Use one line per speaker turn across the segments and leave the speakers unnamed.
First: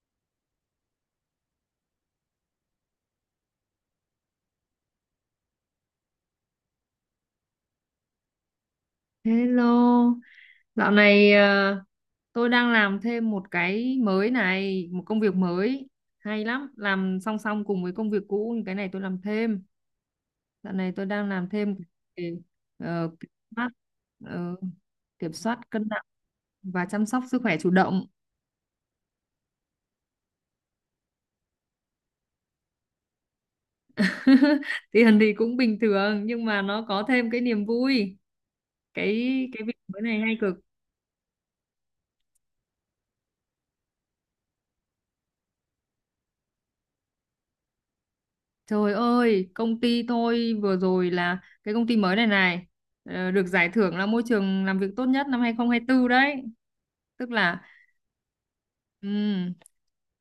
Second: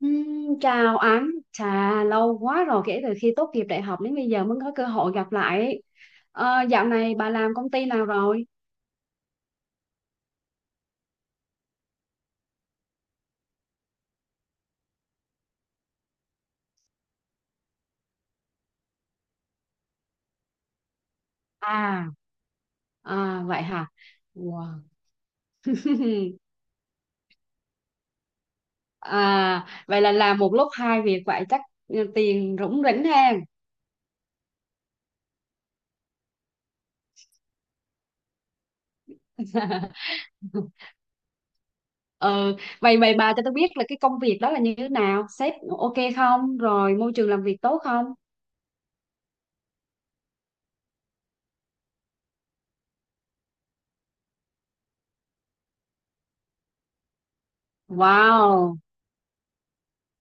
Chào anh, chà, lâu quá rồi kể từ khi tốt nghiệp đại học đến bây giờ mới có cơ hội gặp lại ấy. Dạo này bà làm công ty nào rồi?
Hello, dạo này tôi đang làm thêm một cái mới này, một công việc mới hay lắm, làm song song cùng với công việc cũ, cái này tôi làm thêm. Dạo này tôi đang làm thêm
À,
về kiểm
Vậy
soát,
hả?
ờ,
Wow.
kiểm soát cân nặng và chăm sóc sức khỏe chủ động.
Vậy là làm một lúc hai việc vậy chắc tiền rủng rỉnh ha.
Tiền thì cũng bình thường nhưng mà nó có thêm cái niềm vui. Cái cái việc mới này hay cực.
Ừ, vậy vậy bà cho tôi biết là cái công việc đó là như thế nào? Sếp ok không? Rồi môi trường làm việc tốt không?
Trời ơi, công ty tôi vừa rồi là cái công ty mới này này được giải thưởng là môi trường làm việc tốt nhất năm 2024 đấy. Tức là
Wow.
ừm,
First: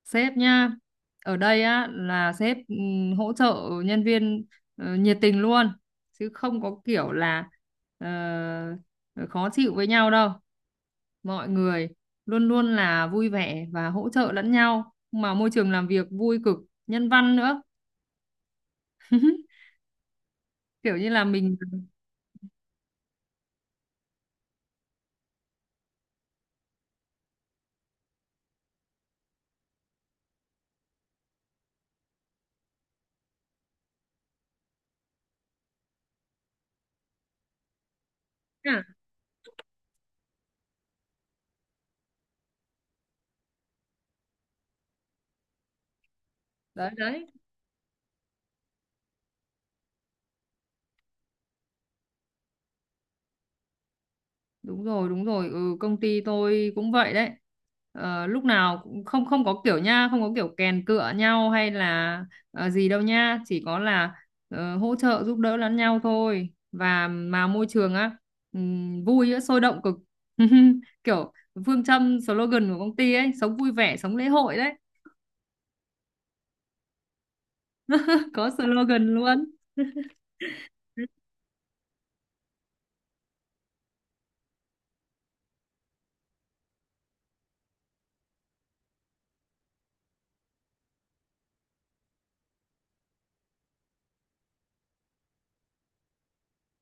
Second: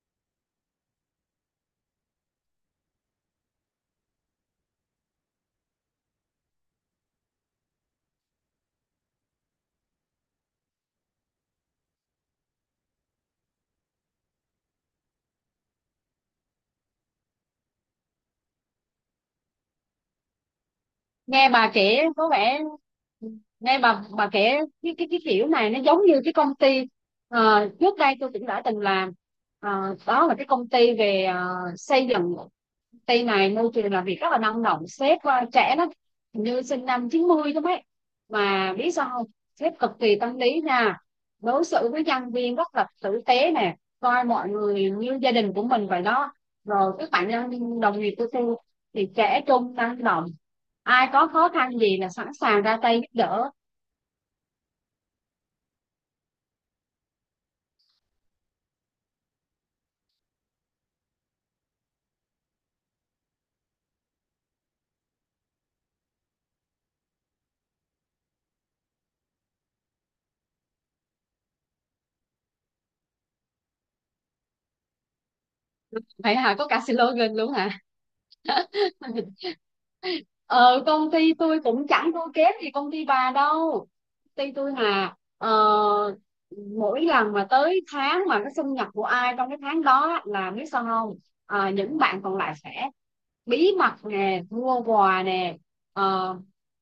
sếp nhá. Ở đây á là sếp hỗ trợ nhân viên nhiệt tình luôn, chứ không có kiểu là ờ, khó chịu với nhau đâu. Mọi người luôn luôn là vui vẻ và hỗ trợ lẫn nhau, mà môi trường làm việc vui cực, nhân văn nữa, kiểu như là
nghe
mình.
bà kể có vẻ Nghe bà kể cái kiểu này, nó giống như cái công ty trước đây tôi cũng đã từng làm. Đó là cái công ty về xây dựng Tây này, môi trường làm việc rất là năng động, sếp trẻ lắm, hình như sinh năm 90 lắm ấy, mà
À,
biết sao không? Sếp cực kỳ tâm lý nha, đối xử với nhân viên rất là tử tế nè, coi mọi người như gia đình của mình vậy đó.
đấy
Rồi các
đấy,
bạn đồng nghiệp của tôi thì trẻ trung, năng động, ai có khó khăn gì là sẵn sàng ra tay giúp đỡ.
đúng rồi đúng rồi, ừ, công ty tôi cũng vậy đấy. Ờ, lúc nào cũng không không có kiểu nha, không có kiểu kèn cựa nhau hay là gì đâu nha, chỉ có là hỗ trợ giúp đỡ lẫn nhau thôi, và mà môi trường á, vui á, sôi động cực. Kiểu phương châm slogan của công ty ấy, sống vui vẻ sống lễ hội đấy.
Vậy hả, có cả slogan luôn hả?
Có slogan luôn.
Ờ Công ty tôi cũng chẳng thua kém gì công ty bà đâu. Công ty tôi mà mỗi lần mà tới tháng mà cái sinh nhật của ai trong cái tháng đó á, là biết sao không? Những bạn còn lại sẽ bí mật nè, mua quà nè, ờ,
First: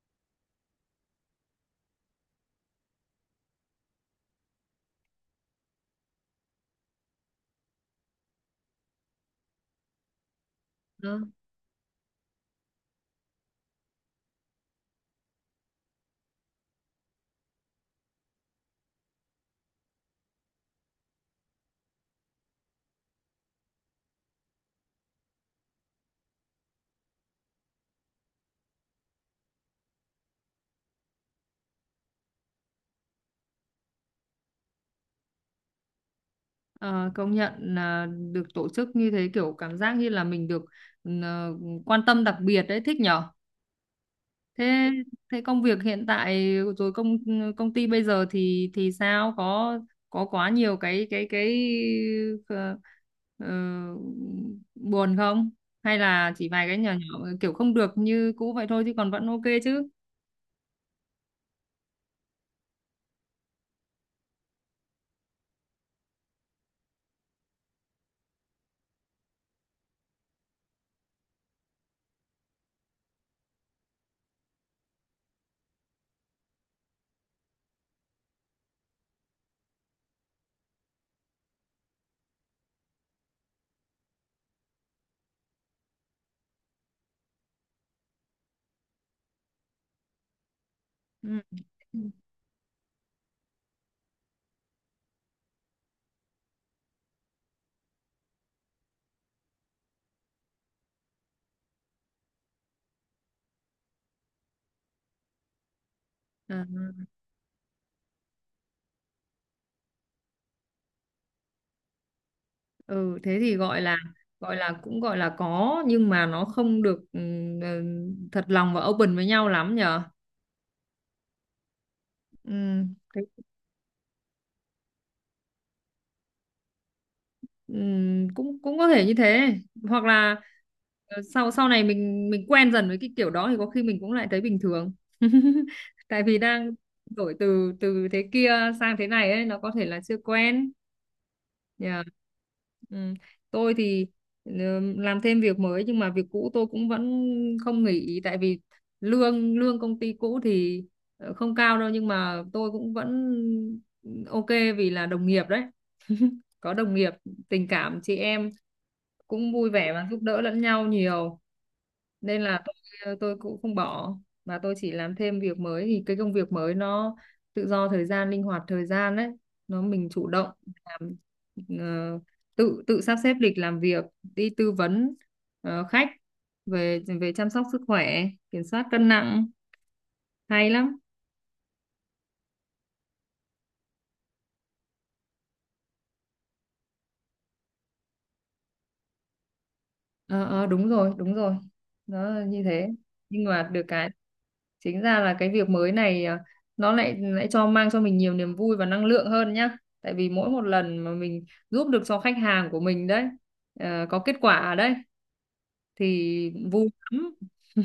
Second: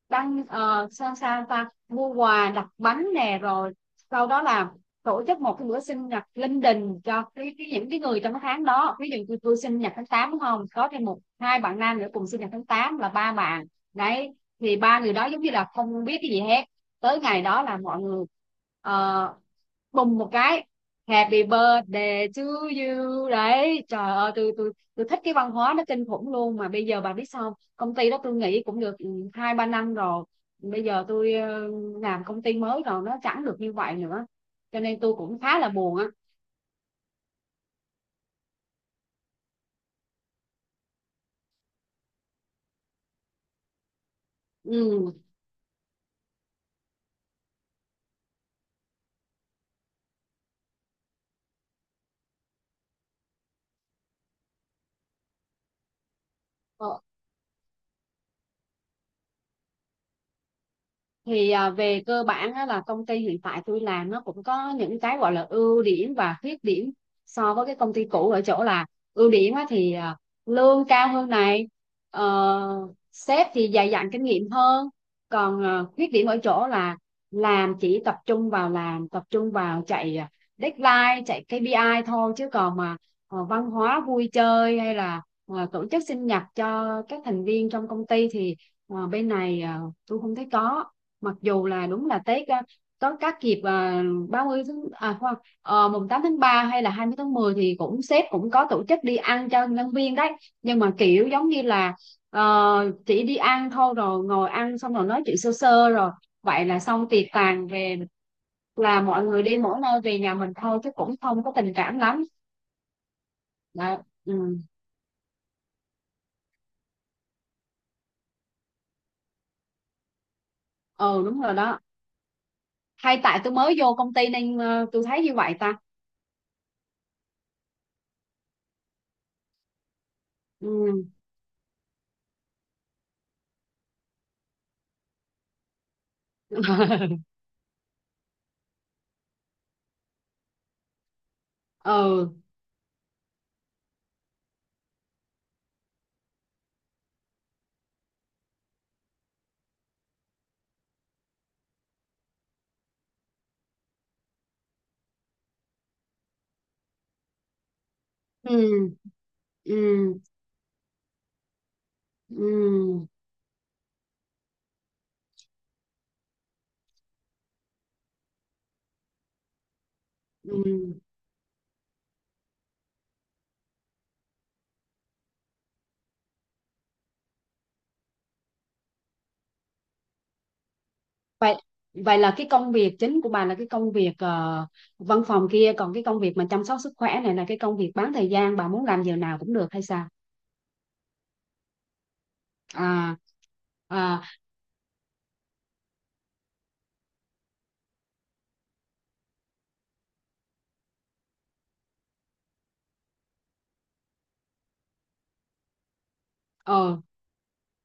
đăng sao sao ta, mua quà, đặt bánh nè, rồi sau đó là tổ chức một cái bữa sinh nhật linh đình cho cái những cái người trong cái tháng đó. Ví dụ như tôi sinh nhật tháng 8 đúng không, có thêm một
Ờ.
hai bạn nam nữa cùng sinh nhật tháng 8 là ba bạn đấy, thì ba người đó giống như là không biết cái gì hết. Tới ngày đó là mọi người ờ, bùng một cái, Happy birthday to you đấy. Trời ơi, tôi thích cái văn hóa nó kinh khủng luôn. Mà bây giờ bà biết sao không? Công ty đó tôi nghĩ cũng được hai ba năm rồi. Bây giờ tôi làm công ty mới rồi, nó chẳng được như vậy nữa, cho nên tôi cũng khá là buồn á.
Ờ, công nhận là được tổ chức như thế kiểu cảm giác như là mình được, ừ, ờ, quan tâm đặc biệt đấy, thích nhở. Thế
Ừ.
thế công việc hiện tại rồi công, công ty bây giờ thì sao, có quá nhiều cái ờ, ờ, buồn không, hay là chỉ vài cái nhỏ
Ờ,
nhỏ kiểu không được như cũ vậy thôi chứ còn vẫn ok chứ?
thì về cơ bản á, là công ty hiện tại tôi làm nó cũng có những cái gọi là ưu điểm và khuyết điểm so với cái công ty cũ ở chỗ là, ưu điểm á, thì lương cao hơn này, sếp thì dày dặn kinh nghiệm hơn. Còn khuyết điểm ở chỗ là làm chỉ tập trung vào làm, tập trung vào chạy deadline, chạy KPI thôi, chứ còn mà văn hóa vui chơi hay là tổ chức sinh nhật cho các thành viên trong công ty thì bên này tôi không thấy có. Mặc dù là đúng là Tết có các dịp 30 tháng, khoan, mùng 8 tháng 3 hay là 20 tháng 10 thì cũng sếp cũng có tổ chức đi ăn cho nhân viên đấy, nhưng mà kiểu giống như là chỉ đi ăn thôi, rồi ngồi ăn xong rồi nói chuyện sơ sơ rồi vậy là
Ừ.
xong, tiệc tàn về là mọi người đi mỗi nơi về nhà mình thôi, chứ cũng không có tình cảm lắm.
Ừ thế thì gọi là,
Đấy.
gọi
Ừ.
là cũng gọi là có nhưng mà nó không được ừ, thật lòng và open với nhau lắm nhở.
Ừ, đúng rồi đó.
Ừ.
Hay tại tôi mới vô công ty nên tôi thấy như vậy ta?
Cũng cũng có thể như thế, hoặc là
Ừ.
sau sau này mình quen dần với cái kiểu đó thì có khi mình cũng lại thấy bình thường. Tại vì đang đổi từ từ thế kia sang thế này ấy, nó có thể là chưa quen. Nhờ.
Ừ,
Ừm, Tôi thì làm thêm việc mới nhưng mà việc cũ tôi cũng vẫn không nghỉ, tại vì lương lương công ty cũ thì không cao đâu nhưng mà tôi cũng vẫn ok, vì là đồng nghiệp đấy. Có đồng nghiệp tình cảm chị em
ừ,
cũng vui
ừ.
vẻ và giúp đỡ lẫn nhau nhiều, nên là
Ừ,
tôi cũng không bỏ. Và tôi chỉ làm thêm việc mới thì cái công việc mới nó tự do thời gian, linh hoạt thời gian đấy, nó mình chủ động
ừ.
làm, ờ, tự tự sắp xếp lịch làm việc đi tư vấn khách, về về chăm sóc sức khỏe, kiểm soát cân nặng, hay lắm.
Vậy vậy là cái công việc chính của bà là cái công việc văn phòng kia, còn cái công việc mà chăm sóc sức khỏe này là cái công việc bán thời gian bà muốn làm giờ nào cũng được hay sao?
Ờ ờ, đúng rồi đúng rồi, nó là như thế,
À,
nhưng mà được cái
à
chính ra là cái việc mới này nó lại lại cho mang cho mình nhiều niềm vui và năng lượng hơn nhá, tại vì mỗi một lần mà mình giúp được cho khách hàng của mình đấy, có kết quả đấy thì vui
ờ,
lắm. Ừ,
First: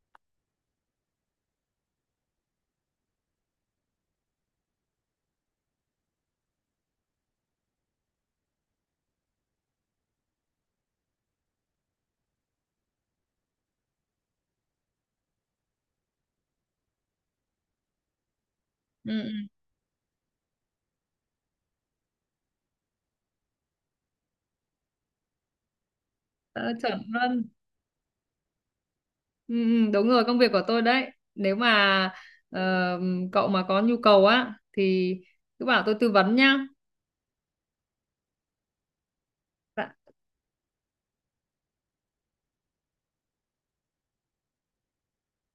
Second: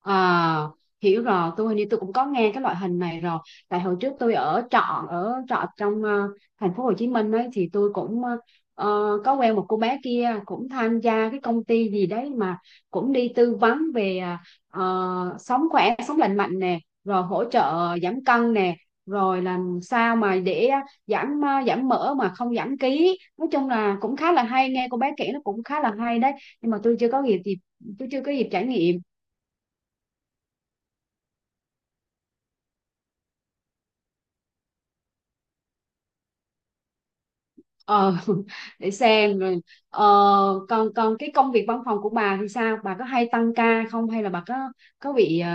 À, Hiểu rồi, hình như tôi cũng có nghe cái loại hình này rồi. Tại hồi trước tôi ở trọ trong thành phố Hồ Chí Minh ấy, thì tôi cũng có quen một cô bé kia cũng tham gia cái công ty gì đấy mà, cũng đi tư vấn về sống khỏe sống lành mạnh nè, rồi hỗ trợ giảm cân nè, rồi
ừ,
làm sao mà để giảm mỡ mà không giảm ký. Nói chung là cũng khá là hay, nghe cô bé kể nó cũng khá là hay đấy, nhưng
ờ,
mà
chuẩn luôn.
tôi chưa có dịp trải nghiệm.
Ừ, ừ, đúng rồi, công việc của tôi đấy, nếu mà ờ, cậu mà có nhu cầu á thì cứ bảo tôi tư vấn nhá.
ờ để xem rồi.
Dạ.
ờ, còn còn cái công việc văn phòng của bà thì sao, bà có hay tăng ca không, hay là bà có bị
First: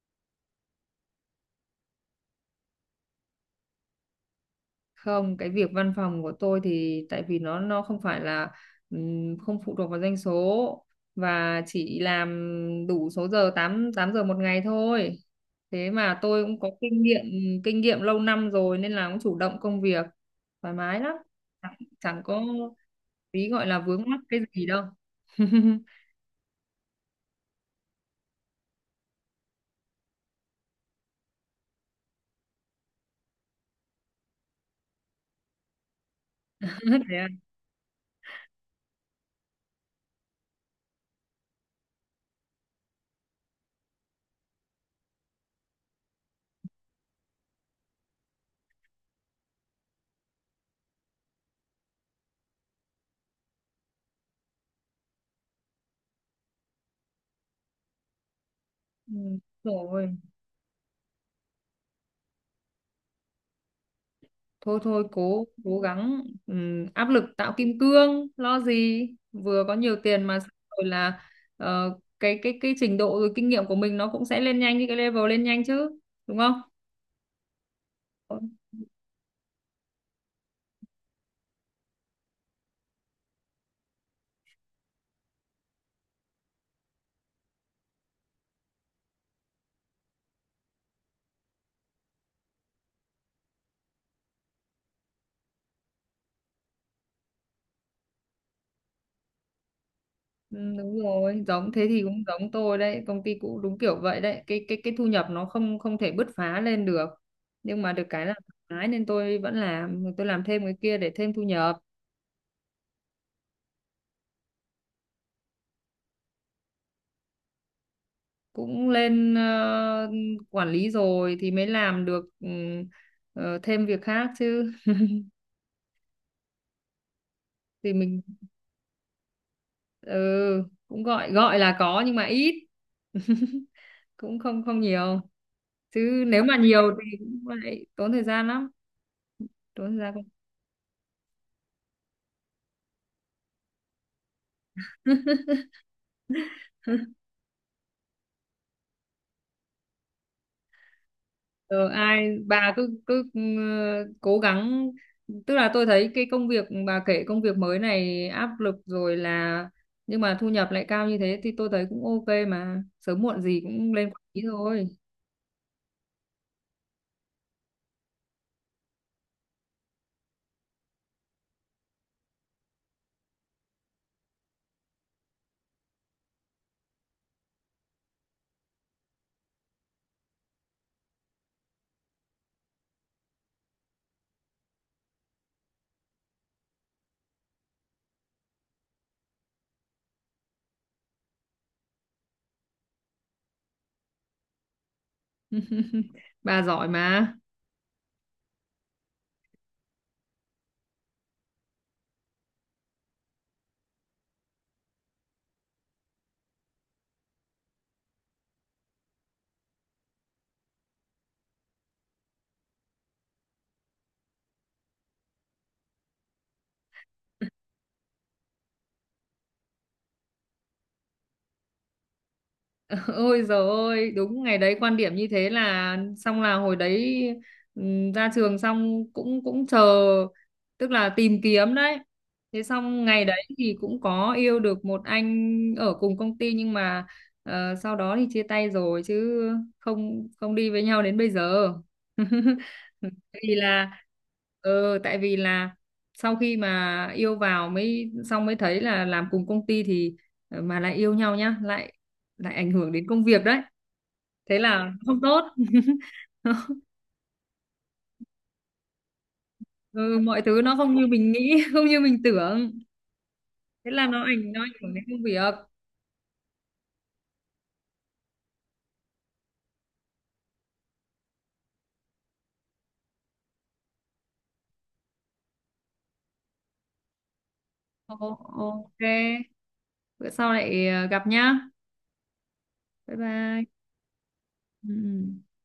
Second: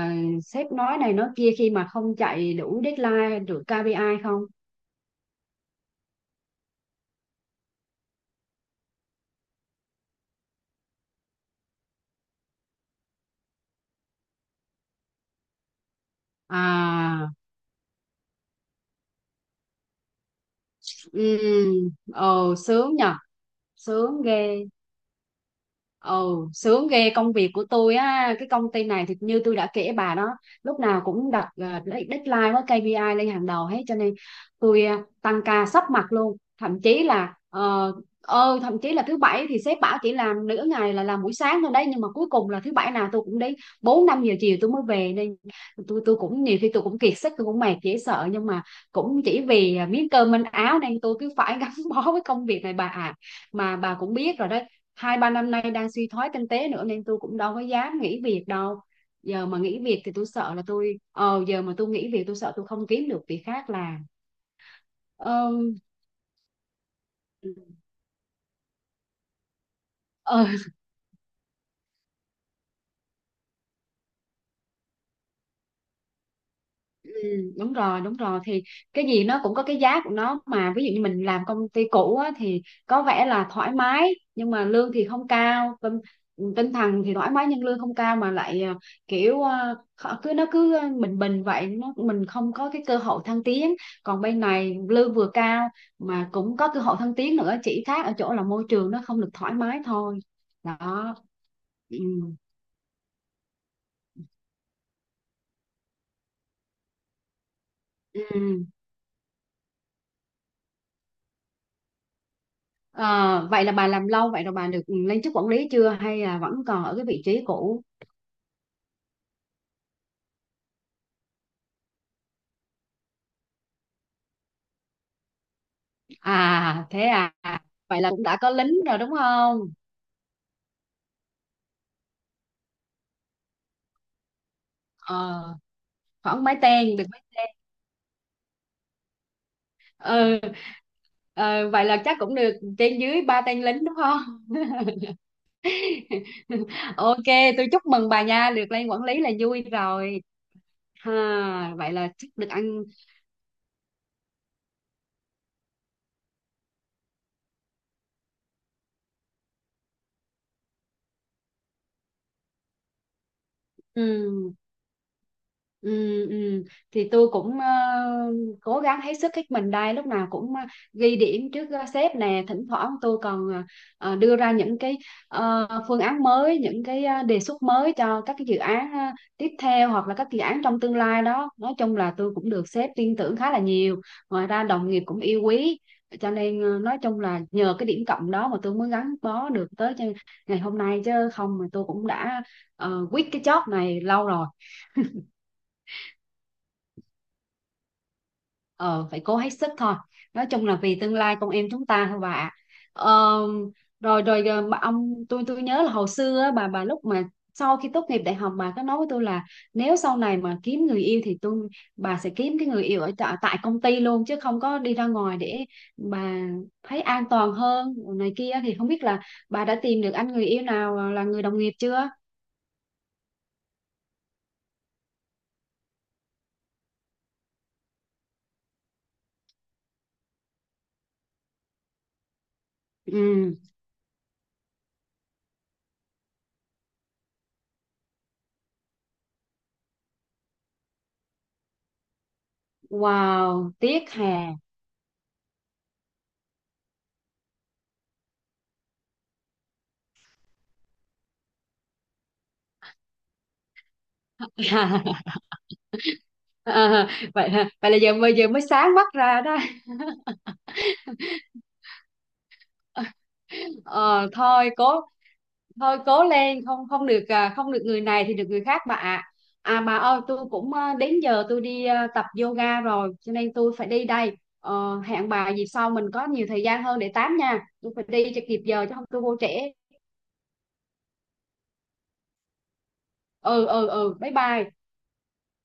sếp nói này nói kia khi mà không chạy đủ deadline, được KPI không?
Không, cái việc văn phòng của tôi thì tại vì nó không phải là không phụ thuộc vào doanh số, và chỉ làm đủ số giờ 8 8 giờ một ngày thôi. Thế mà tôi cũng có kinh nghiệm,
À.
kinh nghiệm lâu năm rồi nên là cũng chủ động công việc, thoải mái lắm.
Ừ.
Chẳng, chẳng có
ờ Sướng nhờ.
tí gọi là vướng mắc
Sướng
cái
ghê.
gì đâu.
Ồ, sướng ghê. Công việc của tôi á, cái công ty này thì như tôi đã kể bà đó, lúc nào cũng đặt deadline với KPI lên hàng đầu hết, cho nên tôi tăng ca sắp mặt luôn,
Thế à?
thậm chí là thứ bảy thì sếp bảo chỉ làm nửa ngày, là làm buổi sáng thôi đấy, nhưng mà cuối cùng là thứ bảy nào tôi cũng đến 4 5 giờ chiều tôi mới về, nên tôi cũng nhiều khi tôi cũng kiệt sức, tôi cũng mệt dễ sợ, nhưng mà cũng chỉ vì miếng cơm manh áo nên tôi cứ phải gắn bó với công việc này bà ạ. Mà bà cũng biết rồi đó, hai ba năm nay đang suy thoái kinh tế nữa, nên tôi cũng đâu có dám nghỉ việc đâu.
Ừ,
Giờ mà nghỉ việc thì
rồi.
tôi sợ là tôi, giờ mà tôi nghỉ việc tôi sợ tôi không kiếm được việc khác làm.
Thôi thôi cố
ờ,
cố gắng, áp lực tạo kim cương lo gì, vừa có nhiều tiền mà
ờ,
xong rồi là cái trình độ rồi kinh nghiệm của mình nó cũng sẽ lên nhanh, như cái level lên nhanh chứ, đúng không?
Ừ, đúng rồi đúng rồi, thì cái gì nó cũng có cái giá của nó mà. Ví dụ như mình làm công ty cũ á, thì có vẻ là thoải mái, nhưng mà lương thì không cao, tinh thần thì thoải mái nhưng lương không cao, mà lại kiểu cứ nó cứ bình bình vậy, nó mình không có cái cơ hội thăng tiến. Còn bên này lương vừa cao mà cũng có cơ hội thăng tiến nữa, chỉ khác ở chỗ là môi trường nó không được thoải mái thôi.
Ừ, đúng
Đó.
rồi giống thế,
Ừ.
thì cũng giống tôi đấy, công ty cũ đúng kiểu vậy đấy, cái thu nhập nó không không thể bứt phá lên được, nhưng mà được cái là
Ừ.
thoải mái nên tôi vẫn làm, tôi làm thêm cái kia để thêm thu nhập.
Ờ, vậy là bà làm lâu vậy rồi, bà được lên chức quản lý chưa hay là vẫn còn ở cái vị trí cũ?
Cũng lên quản lý rồi thì mới làm được, thêm việc khác chứ,
À, thế à.
thì
Vậy là
mình
cũng đã có lính rồi đúng không?
ừ, cũng gọi gọi là có nhưng mà ít. Cũng không không nhiều,
Ờ,
chứ nếu
Khoảng mấy
mà nhiều
tên, được
thì
mấy-
cũng lại tốn thời gian lắm, tốn thời gian không.
ừ, vậy là chắc cũng được trên dưới ba tên lính đúng không? Ok, tôi chúc mừng bà nha, được lên quản lý là vui rồi. Ha,
Ờ,
vậy là chắc
ai
được
bà
ăn.
cứ cứ cố gắng, tức là tôi thấy cái công việc bà kể, công việc mới này áp lực rồi là, nhưng mà thu nhập lại cao như thế thì tôi thấy cũng ok mà, sớm muộn gì cũng lên quản lý
Ừ.
thôi,
Ừ, ừ. Thì tôi cũng cố gắng hết sức hết mình đây, lúc nào cũng ghi điểm trước sếp nè, thỉnh thoảng tôi còn đưa ra những cái phương án mới, những cái đề xuất mới cho các cái dự án tiếp theo hoặc là các dự án trong tương lai đó. Nói chung là tôi cũng được sếp tin tưởng khá là nhiều, ngoài ra đồng nghiệp cũng yêu quý, cho nên nói chung là nhờ cái điểm cộng đó mà tôi mới gắn bó được tới cho ngày hôm nay, chứ không mà tôi cũng đã quit cái job này lâu rồi.
bà giỏi mà.
Ờ Phải cố hết sức thôi, nói chung là vì tương lai con em chúng ta thôi bà ạ. Ờ, Rồi rồi, bà ông tôi nhớ là hồi xưa á, bà lúc mà sau khi tốt nghiệp đại học bà có nói với tôi là, nếu sau này mà kiếm người yêu thì bà sẽ kiếm cái người yêu ở tại tại công ty luôn, chứ không có đi ra ngoài, để bà thấy an toàn hơn này kia. Thì không biết là bà đã tìm được anh người yêu nào là người đồng nghiệp chưa?
Ôi giời ơi, đúng ngày đấy quan điểm như thế là xong, là hồi đấy ra trường xong cũng cũng chờ, tức là tìm kiếm đấy. Thế xong ngày đấy
Ừ.
thì cũng có yêu được một anh ở cùng công ty, nhưng mà sau đó thì chia tay rồi chứ không không đi với nhau đến bây giờ. Tại vì
Wow,
là
tiếc hè.
ừ, tại vì là sau khi mà yêu vào mới, xong mới thấy là làm cùng công ty thì mà lại yêu nhau nhá, lại lại ảnh hưởng đến công việc đấy, thế là không tốt.
À, vậy hả? Vậy là bây giờ mới sáng mắt ra đó.
Ừ, mọi thứ nó không như mình nghĩ, không như mình tưởng, thế là nó
Ờ,
ảnh nó
thôi
ảnh
cố
hưởng đến công việc.
thôi cố lên, không không được, không được người này thì được người khác bà ạ. Bà ơi, tôi cũng, đến giờ tôi đi, tập yoga rồi, cho nên tôi phải đi đây. Ờ, Hẹn bà dịp sau mình có nhiều thời gian hơn để tám nha, tôi phải
Ồ,
đi cho kịp giờ chứ
ok,
không tôi vô trễ.
bữa sau lại gặp nhá, bye
Ừ,
bye.
ừ, ừ, bye bye.
Ừ. Ừ.